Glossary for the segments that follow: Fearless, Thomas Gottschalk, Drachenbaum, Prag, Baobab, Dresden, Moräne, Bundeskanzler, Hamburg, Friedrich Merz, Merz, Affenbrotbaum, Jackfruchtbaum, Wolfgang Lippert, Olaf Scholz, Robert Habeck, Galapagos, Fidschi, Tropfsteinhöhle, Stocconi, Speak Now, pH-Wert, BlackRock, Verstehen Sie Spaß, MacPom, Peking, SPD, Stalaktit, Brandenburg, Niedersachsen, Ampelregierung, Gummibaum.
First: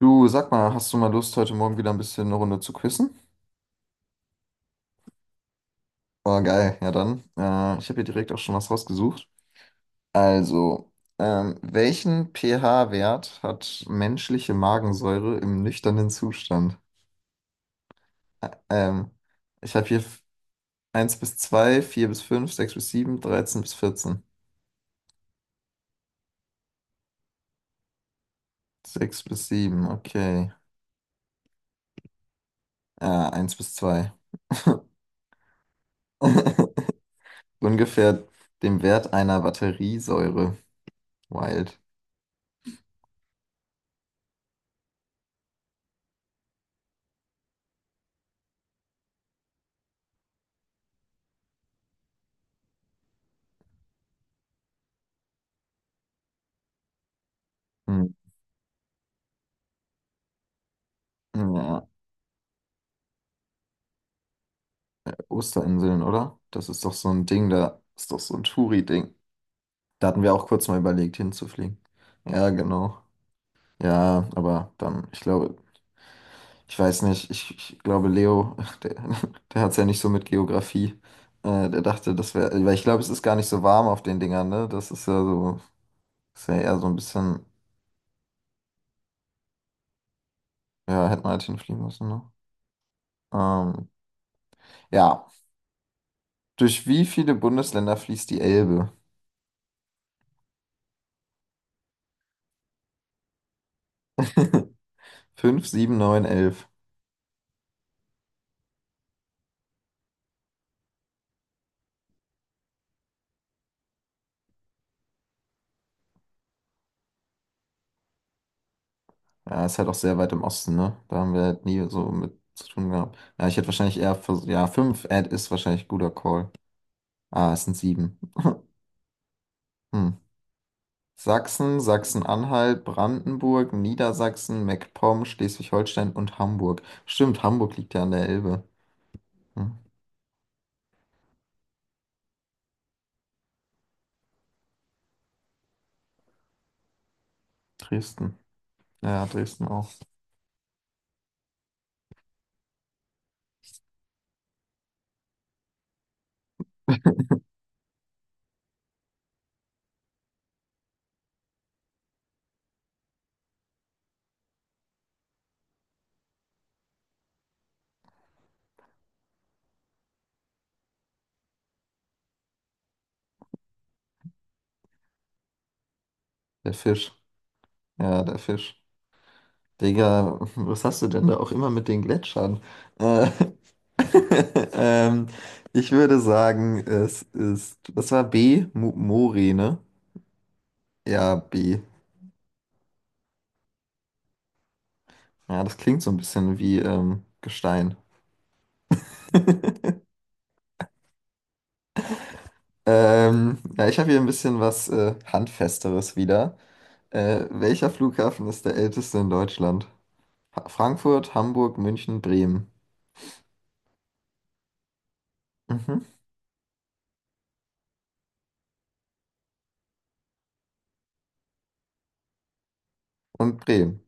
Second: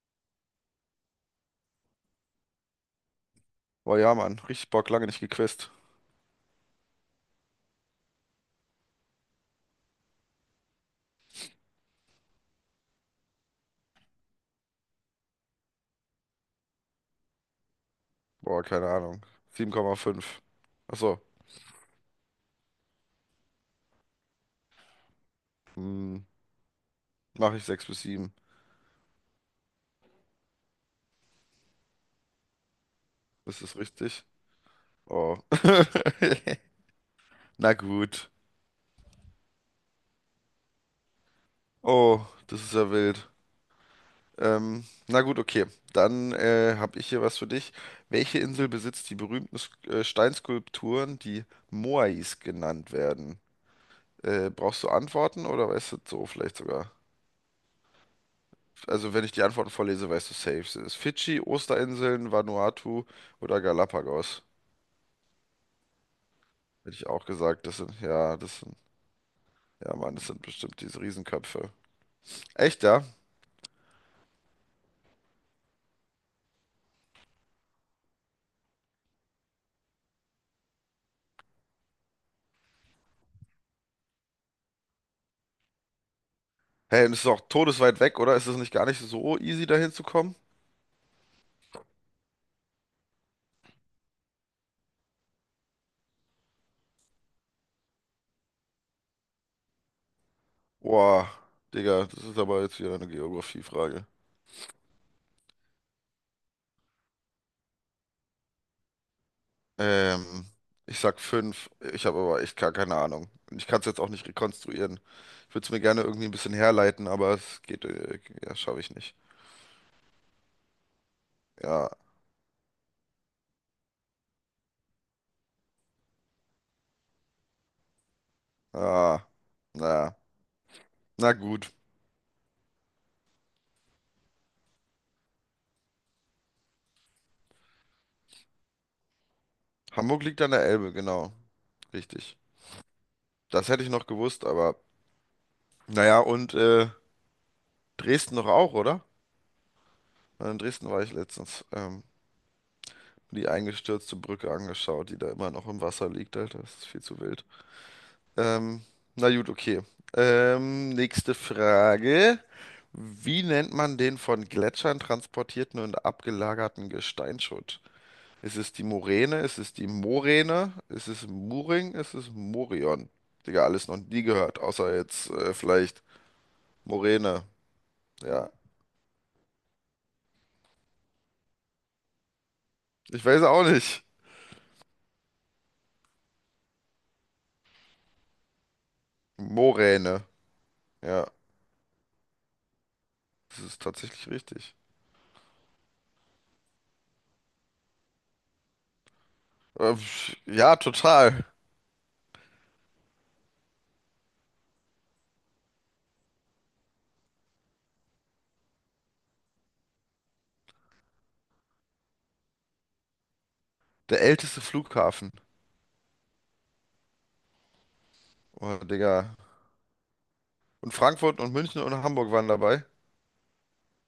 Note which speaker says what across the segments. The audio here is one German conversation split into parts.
Speaker 1: Du, sag mal, hast du mal Lust, heute Morgen wieder ein bisschen eine Runde zu quizzen?
Speaker 2: Boah, ja, Mann. Richtig Bock, lange nicht gequizt.
Speaker 1: Oh, geil, ja dann. Ich habe hier direkt auch schon was rausgesucht. Also, welchen pH-Wert hat menschliche Magensäure im nüchternen Zustand? Ä-
Speaker 2: Boah, keine
Speaker 1: Ähm,
Speaker 2: Ahnung.
Speaker 1: ich habe hier f-
Speaker 2: 7,5.
Speaker 1: 1
Speaker 2: Achso.
Speaker 1: bis 2, 4 bis fünf, sechs bis sieben, 13 bis 14.
Speaker 2: Hm, mache ich 6 bis 7.
Speaker 1: Sechs bis 7. Okay. Eins
Speaker 2: Ist
Speaker 1: bis
Speaker 2: das
Speaker 1: zwei.
Speaker 2: richtig? Oh. Na
Speaker 1: Ungefähr
Speaker 2: gut.
Speaker 1: dem Wert einer Batteriesäure. Wild.
Speaker 2: Oh, das ist ja wild. Na gut, okay. Dann habe ich hier was für dich. Welche Insel besitzt die berühmten Steinskulpturen, die Moais genannt werden? Brauchst du Antworten oder weißt du es so vielleicht sogar?
Speaker 1: Hm.
Speaker 2: Also wenn ich die Antworten vorlese, weißt du safe. Sind es Fidschi,
Speaker 1: Ja.
Speaker 2: Osterinseln, Vanuatu oder Galapagos?
Speaker 1: Osterinseln, oder? Das ist doch
Speaker 2: Hätte ich
Speaker 1: so ein
Speaker 2: auch
Speaker 1: Ding,
Speaker 2: gesagt,
Speaker 1: da ist doch so ein
Speaker 2: das sind,
Speaker 1: Touri-Ding.
Speaker 2: ja,
Speaker 1: Da
Speaker 2: Mann,
Speaker 1: hatten
Speaker 2: das
Speaker 1: wir
Speaker 2: sind
Speaker 1: auch kurz mal
Speaker 2: bestimmt diese
Speaker 1: überlegt,
Speaker 2: Riesenköpfe.
Speaker 1: hinzufliegen. Ja,
Speaker 2: Echt,
Speaker 1: genau.
Speaker 2: ja?
Speaker 1: Ja, aber dann, ich glaube, ich weiß nicht, ich glaube, Leo, der, der hat es ja nicht so mit Geografie. Der dachte, das wäre, weil ich glaube, es ist gar nicht so warm auf den Dingern, ne? Das ist ja so, ist ja eher so ein
Speaker 2: Hey, und es ist auch
Speaker 1: bisschen,
Speaker 2: todesweit weg, oder? Ist es nicht gar nicht so easy, da hinzukommen?
Speaker 1: ja, hätten wir halt hinfliegen müssen, ne? Ähm, ja, durch wie viele Bundesländer fließt die Elbe?
Speaker 2: Boah, Digga, das ist aber jetzt wieder eine Geografiefrage.
Speaker 1: Fünf, sieben, neun, 11.
Speaker 2: Ähm, Ich sag fünf. Ich habe aber echt gar keine Ahnung. Und ich kann es jetzt auch nicht rekonstruieren. Ich würde es mir gerne irgendwie ein bisschen herleiten, aber es geht, ja, schaffe ich nicht.
Speaker 1: Ja, ist halt auch sehr weit im Osten, ne? Da haben wir halt nie
Speaker 2: Ja,
Speaker 1: so mit zu tun gehabt. Ja, ich hätte wahrscheinlich ja, fünf Ad ist wahrscheinlich guter Call. Ah, es sind sieben.
Speaker 2: ah,
Speaker 1: Hm.
Speaker 2: na. Na gut.
Speaker 1: Sachsen, Sachsen-Anhalt, Brandenburg, Niedersachsen, MacPom, Schleswig-Holstein und Hamburg. Stimmt, Hamburg liegt ja an der Elbe. Hm.
Speaker 2: Hamburg liegt an der Elbe, genau. Richtig. Das hätte ich noch gewusst, aber naja, und Dresden
Speaker 1: Dresden.
Speaker 2: noch auch, oder?
Speaker 1: Ja, Dresden auch.
Speaker 2: Ja, in Dresden war ich letztens. Die eingestürzte Brücke angeschaut, die da immer noch im Wasser liegt, Alter. Das ist viel zu wild. Ähm, na gut, okay. Nächste Frage. Wie nennt man den von Gletschern transportierten und abgelagerten Gesteinsschutt? Ist es die Moräne? Ist es die Moräne? Ist es Muring? Ist es Morion? Digga, alles noch nie gehört, außer jetzt vielleicht
Speaker 1: Der Fisch.
Speaker 2: Moräne.
Speaker 1: Ja, der
Speaker 2: Ja,
Speaker 1: Fisch. Digga, was hast du denn da auch immer mit den Gletschern?
Speaker 2: ich
Speaker 1: Äh,
Speaker 2: weiß auch nicht.
Speaker 1: ähm, ich würde sagen, es ist, das war B, Mo Mori, ne?
Speaker 2: Moräne. Ja,
Speaker 1: Ja, B.
Speaker 2: das ist tatsächlich richtig.
Speaker 1: Ja, das klingt so ein bisschen wie Gestein.
Speaker 2: Ähm, ja, total.
Speaker 1: Ja, ich habe hier ein bisschen was Handfesteres wieder. Welcher Flughafen ist der älteste in Deutschland? Ha Frankfurt, Hamburg, München, Bremen.
Speaker 2: Der älteste Flughafen.
Speaker 1: Mhm.
Speaker 2: Oh, Digga. Und Frankfurt und München und Hamburg waren dabei.
Speaker 1: Und Bremen.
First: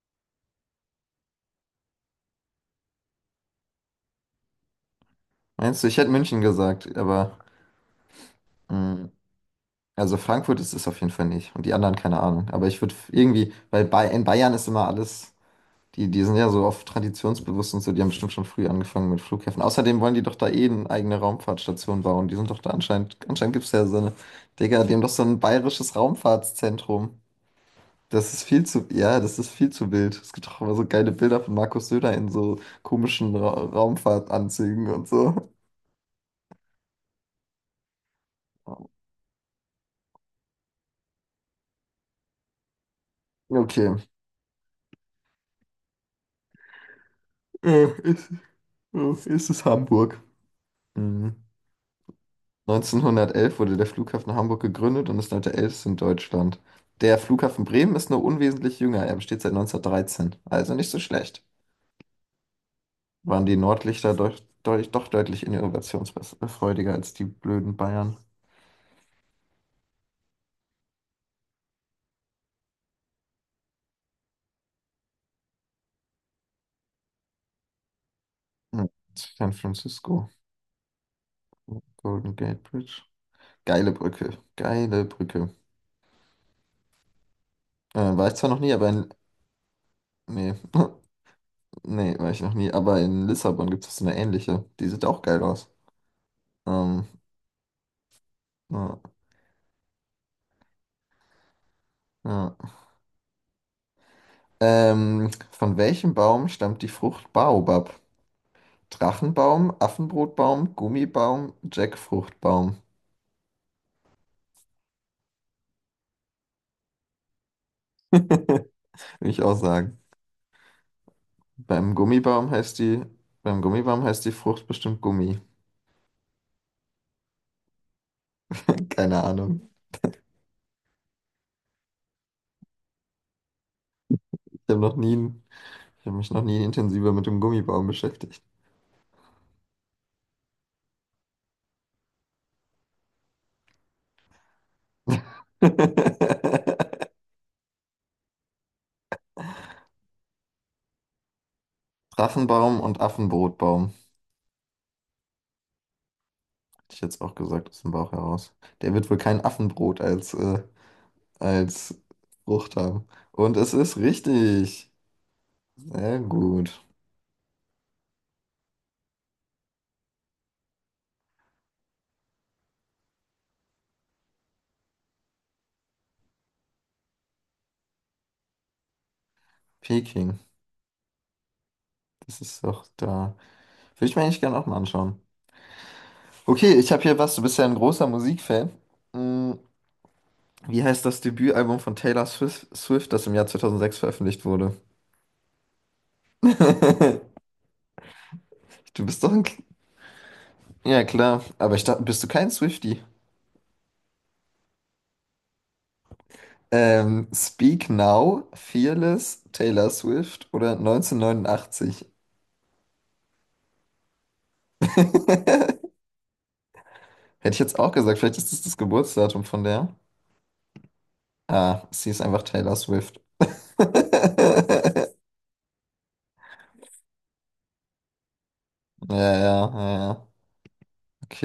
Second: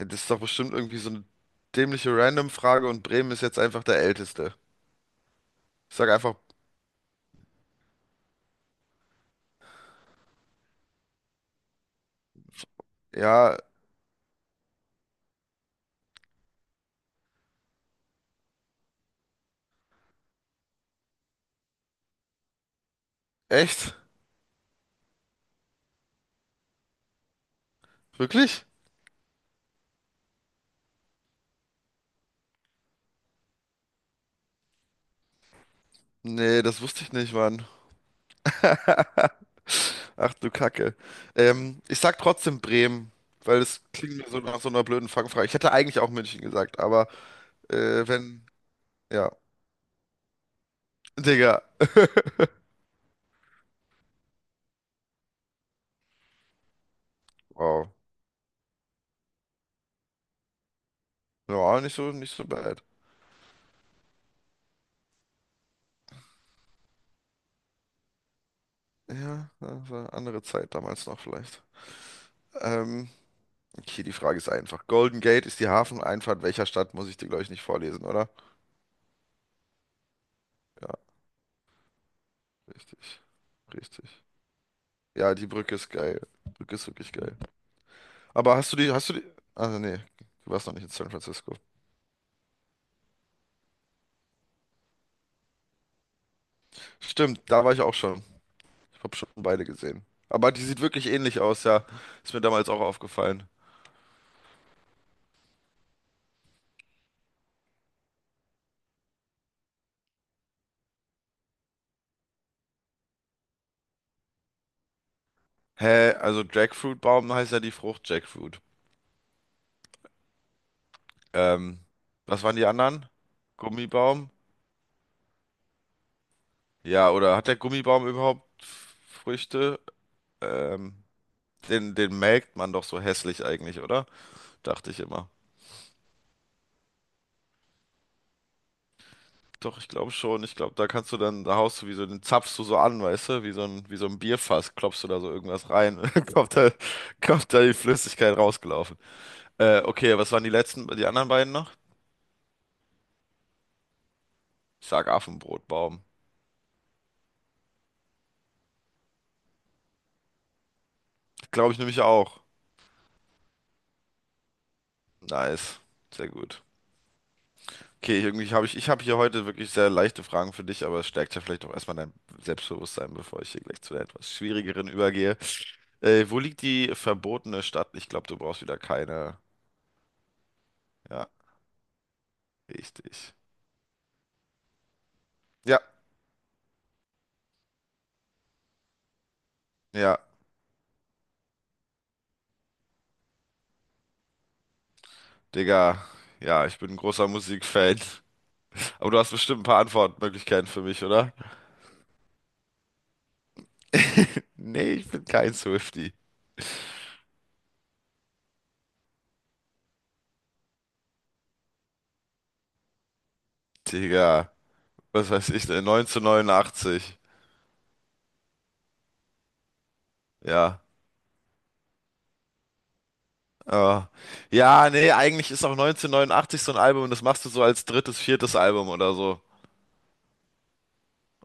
Speaker 2: Ja, das ist doch bestimmt irgendwie so eine dämliche Random-Frage und Bremen ist jetzt einfach der älteste.
Speaker 1: Meinst du,
Speaker 2: Ich
Speaker 1: ich
Speaker 2: sag
Speaker 1: hätte
Speaker 2: einfach,
Speaker 1: München gesagt, aber mm, also Frankfurt ist es auf jeden Fall nicht. Und die anderen, keine Ahnung. Aber ich würde irgendwie,
Speaker 2: ja,
Speaker 1: weil bei, in Bayern ist immer alles, die sind ja so oft traditionsbewusst und so, die haben bestimmt schon früh angefangen mit Flughäfen. Außerdem wollen die doch da eh eine eigene Raumfahrtstation bauen. Die sind doch da anscheinend, anscheinend gibt es ja
Speaker 2: echt?
Speaker 1: so eine, Digga, die haben doch so ein bayerisches Raumfahrtszentrum. Das ist
Speaker 2: Wirklich?
Speaker 1: viel zu, ja, das ist viel zu wild. Es gibt doch immer so geile Bilder von Markus Söder in so komischen Ra Raumfahrtanzügen und so.
Speaker 2: Nee, das wusste ich nicht, Mann. Ach du Kacke. Ich sag trotzdem Bremen, weil es
Speaker 1: Okay.
Speaker 2: klingt mir so nach so einer blöden Fangfrage. Ich hätte eigentlich auch München gesagt, aber
Speaker 1: Äh, ist,
Speaker 2: wenn, ja.
Speaker 1: ist es Hamburg? Mhm.
Speaker 2: Digga.
Speaker 1: 1911 wurde der Flughafen Hamburg gegründet und ist heute der älteste in Deutschland. Der Flughafen
Speaker 2: Wow.
Speaker 1: Bremen ist nur unwesentlich jünger, er besteht seit 1913, also nicht so schlecht.
Speaker 2: Ja, nicht so, nicht so bad.
Speaker 1: Waren die Nordlichter doch, doch, doch deutlich innovationsfreudiger als die blöden Bayern.
Speaker 2: Ja, das war eine andere Zeit damals noch vielleicht. Ähm, okay, die Frage ist einfach. Golden Gate ist die Hafeneinfahrt welcher Stadt? Muss ich dir, glaube ich, nicht vorlesen, oder?
Speaker 1: Hm. San Francisco,
Speaker 2: Ja,
Speaker 1: Golden Gate Bridge.
Speaker 2: richtig.
Speaker 1: Geile
Speaker 2: Richtig.
Speaker 1: Brücke, geile
Speaker 2: Ja, die
Speaker 1: Brücke.
Speaker 2: Brücke ist geil. Brücke ist wirklich geil.
Speaker 1: War ich zwar
Speaker 2: Aber
Speaker 1: noch nie,
Speaker 2: hast du
Speaker 1: aber
Speaker 2: die, hast
Speaker 1: in...
Speaker 2: du die? Also nee, du
Speaker 1: Nee,
Speaker 2: warst noch nicht in San Francisco.
Speaker 1: nee, war ich noch nie, aber in Lissabon gibt es so eine ähnliche. Die sieht auch geil aus. Ähm,
Speaker 2: Stimmt, da war ich auch schon.
Speaker 1: ja,
Speaker 2: Ich habe schon beide gesehen. Aber die sieht wirklich ähnlich aus, ja. Ist mir
Speaker 1: ja.
Speaker 2: damals auch aufgefallen.
Speaker 1: Von welchem Baum stammt die Frucht Baobab? Drachenbaum, Affenbrotbaum, Gummibaum, Jackfruchtbaum.
Speaker 2: Hä, also Jackfruitbaum heißt ja die Frucht Jackfruit.
Speaker 1: Will ich auch sagen.
Speaker 2: Ähm,
Speaker 1: Beim
Speaker 2: was
Speaker 1: Gummibaum
Speaker 2: waren die
Speaker 1: heißt die,
Speaker 2: anderen?
Speaker 1: beim Gummibaum heißt
Speaker 2: Gummibaum?
Speaker 1: die Frucht bestimmt Gummi.
Speaker 2: Ja, oder hat der Gummibaum überhaupt
Speaker 1: Keine Ahnung.
Speaker 2: Früchte? Ähm, den, den melkt man doch so hässlich eigentlich, oder?
Speaker 1: Ich habe
Speaker 2: Dachte
Speaker 1: noch
Speaker 2: ich immer.
Speaker 1: nie, ich habe mich noch nie intensiver mit dem Gummibaum beschäftigt.
Speaker 2: Doch, ich glaube schon. Ich glaube, da kannst du dann, da haust du wie so, den zapfst du so an, weißt du, wie so ein Bierfass, klopfst du da so irgendwas rein, und dann kommt da die Flüssigkeit rausgelaufen. Okay, was waren die letzten, die anderen beiden noch?
Speaker 1: Drachenbaum und Affenbrotbaum.
Speaker 2: Ich sag Affenbrotbaum.
Speaker 1: Hätte ich jetzt auch gesagt, aus dem Bauch heraus. Der wird wohl kein Affenbrot
Speaker 2: Glaube ich
Speaker 1: als
Speaker 2: nämlich auch.
Speaker 1: Frucht haben. Und es ist richtig.
Speaker 2: Nice.
Speaker 1: Sehr
Speaker 2: Sehr gut.
Speaker 1: gut.
Speaker 2: Okay, irgendwie habe ich, ich habe hier heute wirklich sehr leichte Fragen für dich, aber es stärkt ja vielleicht auch erstmal dein Selbstbewusstsein, bevor ich hier gleich zu der etwas schwierigeren übergehe. Wo liegt die verbotene Stadt? Ich glaube, du brauchst wieder keine.
Speaker 1: Peking.
Speaker 2: Ja,
Speaker 1: Das ist doch
Speaker 2: richtig.
Speaker 1: da. Würde ich mir eigentlich gerne auch mal anschauen.
Speaker 2: Ja.
Speaker 1: Okay, ich habe hier was. Du bist ja ein großer Musikfan. Mm,
Speaker 2: Ja,
Speaker 1: Wie heißt das Debütalbum von Taylor Swift, das im Jahr 2006 veröffentlicht wurde?
Speaker 2: Digga, ja, ich bin ein großer Musikfan.
Speaker 1: Du
Speaker 2: Aber du
Speaker 1: bist
Speaker 2: hast
Speaker 1: doch ein...
Speaker 2: bestimmt ein paar Antwortmöglichkeiten für
Speaker 1: Ja,
Speaker 2: mich, oder?
Speaker 1: klar. Aber ich dachte, bist du kein Swiftie?
Speaker 2: Nee, ich bin kein Swiftie.
Speaker 1: Speak Now, Fearless, Taylor Swift oder 1989?
Speaker 2: Digga, was
Speaker 1: Hätte
Speaker 2: weiß ich denn? 1989.
Speaker 1: ich jetzt auch gesagt, vielleicht ist das das Geburtsdatum von der.
Speaker 2: Ja.
Speaker 1: Ah, sie ist einfach Taylor Swift.
Speaker 2: Oh. Ja, nee, eigentlich ist auch 1989 so ein Album und das machst du so als drittes, viertes Album oder
Speaker 1: Ja,
Speaker 2: so.
Speaker 1: ja, ja, ja.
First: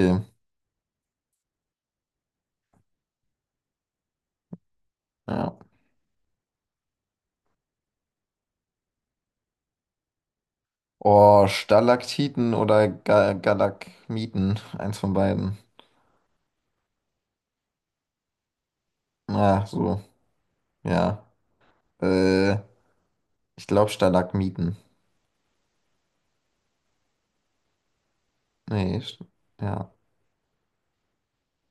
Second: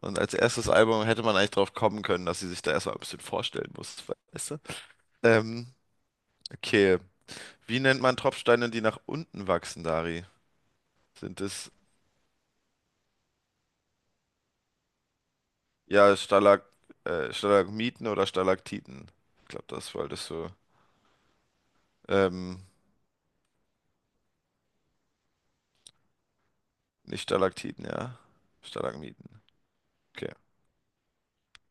Speaker 2: Und als erstes Album hätte man eigentlich drauf kommen können, dass sie sich da erstmal ein bisschen vorstellen muss, weißt du?
Speaker 1: Ja.
Speaker 2: Ähm, okay. Wie nennt man Tropfsteine, die nach unten wachsen, Dari? Sind
Speaker 1: Oh,
Speaker 2: es
Speaker 1: Stalaktiten oder Ga Galakmiten. Eins von beiden.
Speaker 2: Ja, Stalagmiten oder Stalaktiten. Ich
Speaker 1: Ah,
Speaker 2: glaube, das
Speaker 1: so.
Speaker 2: wolltest du.
Speaker 1: Ja. Äh,
Speaker 2: Ähm,
Speaker 1: Ich glaube Stalagmiten.
Speaker 2: nicht Stalaktiten, ja.
Speaker 1: Nee,
Speaker 2: Stalagmiten.
Speaker 1: ja.
Speaker 2: Okay,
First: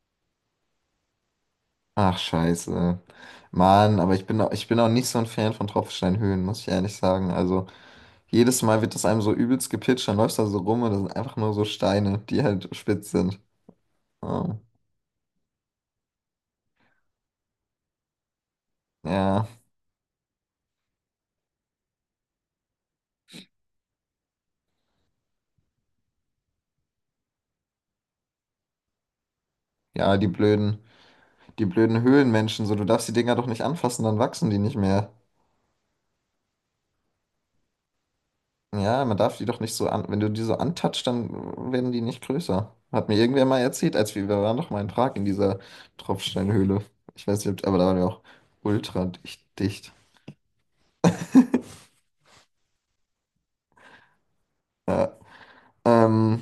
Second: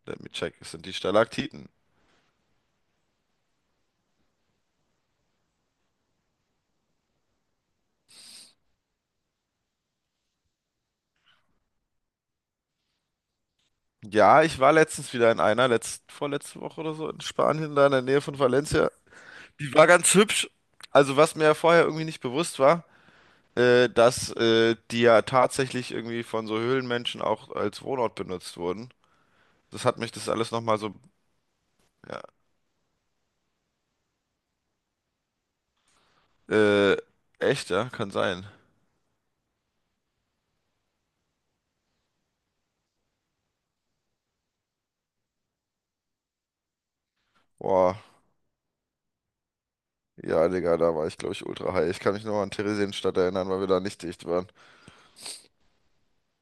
Speaker 2: let me check. Es sind die Stalaktiten.
Speaker 1: Ach, scheiße. Mann, aber ich bin auch nicht so ein Fan von Tropfsteinhöhlen, muss ich ehrlich sagen. Also, jedes Mal wird das einem so übelst gepitcht, dann läufst du da so rum und das sind einfach nur so Steine, die halt spitz sind.
Speaker 2: Ja,
Speaker 1: Oh,
Speaker 2: ich war letztens wieder in einer, vorletzte Woche oder so, in Spanien, da in der Nähe von Valencia.
Speaker 1: ja.
Speaker 2: Die war ganz hübsch. Also, was mir ja vorher irgendwie nicht bewusst war, dass die ja tatsächlich irgendwie von so Höhlenmenschen auch als Wohnort benutzt wurden. Das hat mich
Speaker 1: Ja, die
Speaker 2: das alles nochmal
Speaker 1: blöden.
Speaker 2: so.
Speaker 1: Die blöden
Speaker 2: Ja,
Speaker 1: Höhlenmenschen, so, du darfst die Dinger doch nicht anfassen, dann wachsen die nicht mehr.
Speaker 2: äh, echt, ja, kann sein.
Speaker 1: Ja, man darf die doch nicht so an, wenn du die so antatschst, dann werden die nicht größer. Hat mir irgendwer mal erzählt, als wir waren doch mal in Prag in dieser Tropfsteinhöhle. Ich weiß nicht, aber da waren
Speaker 2: Boah.
Speaker 1: wir auch ultra dicht. Dicht.
Speaker 2: Ja, Digga, da war ich, glaube ich, ultra high. Ich kann mich nur an Theresienstadt erinnern, weil wir da nicht dicht waren.
Speaker 1: Ja. Ähm,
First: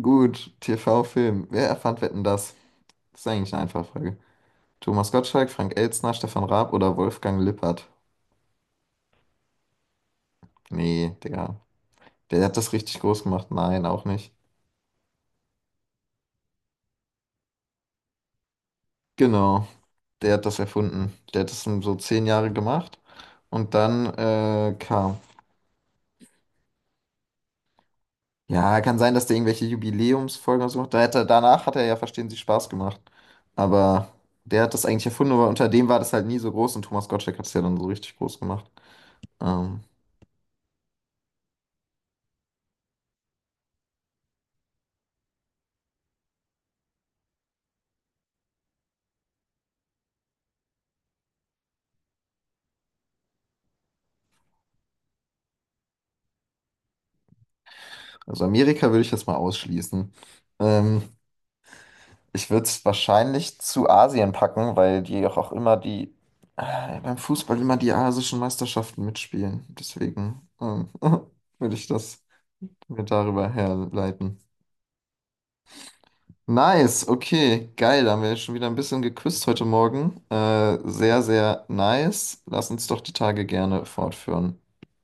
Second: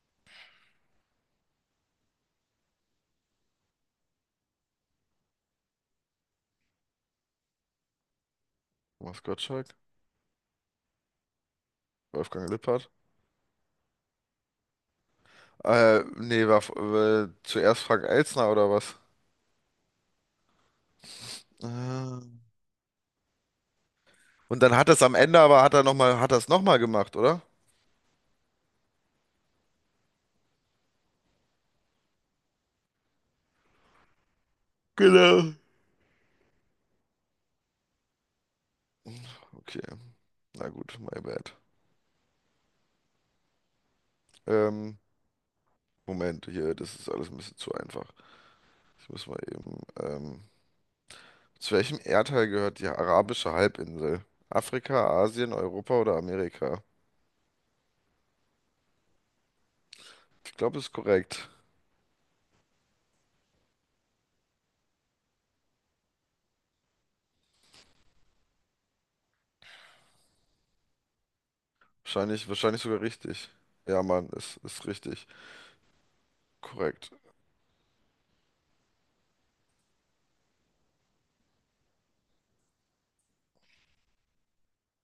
Speaker 1: gut, TV-Film. Wer erfand Wetten, das? Das ist eigentlich eine einfache Frage. Thomas Gottschalk, Frank Elstner, Stefan Raab oder Wolfgang Lippert?
Speaker 2: Thomas Gottschalk?
Speaker 1: Nee, Digga. Der
Speaker 2: Wolfgang
Speaker 1: hat das
Speaker 2: Lippert?
Speaker 1: richtig groß gemacht. Nein, auch nicht.
Speaker 2: Nee, war zuerst Frank Elstner oder was?
Speaker 1: Genau. Der hat das erfunden. Der hat das so
Speaker 2: Ah.
Speaker 1: 10 Jahre gemacht. Und dann
Speaker 2: Und dann hat das am
Speaker 1: kam.
Speaker 2: Ende aber, hat er noch mal, hat das nochmal gemacht, oder?
Speaker 1: Ja, kann sein, dass der irgendwelche Jubiläumsfolgen oder so macht. Danach hat er ja Verstehen Sie Spaß gemacht. Aber der hat das eigentlich erfunden, aber
Speaker 2: Genau.
Speaker 1: unter dem war das halt nie so groß und Thomas Gottschalk hat es ja dann so richtig groß gemacht. Ähm,
Speaker 2: Okay, na gut, my bad. Ähm, Moment, hier, das ist alles ein bisschen zu einfach. Ich muss mal eben, zu welchem Erdteil gehört die arabische Halbinsel? Afrika, Asien, Europa oder Amerika?
Speaker 1: also Amerika würde ich jetzt mal ausschließen.
Speaker 2: Ich glaube, es ist
Speaker 1: Ähm,
Speaker 2: korrekt.
Speaker 1: Ich würde es wahrscheinlich zu Asien packen, weil die auch immer beim Fußball immer die asischen Meisterschaften mitspielen. Deswegen würde ich das.
Speaker 2: Wahrscheinlich, wahrscheinlich sogar
Speaker 1: Wir darüber
Speaker 2: richtig. Ja, Mann,
Speaker 1: herleiten.
Speaker 2: ist richtig.
Speaker 1: Nice,
Speaker 2: Korrekt.
Speaker 1: okay, geil. Da haben wir schon wieder ein bisschen geküsst heute Morgen. Sehr, sehr nice. Lass uns doch die Tage gerne fortführen.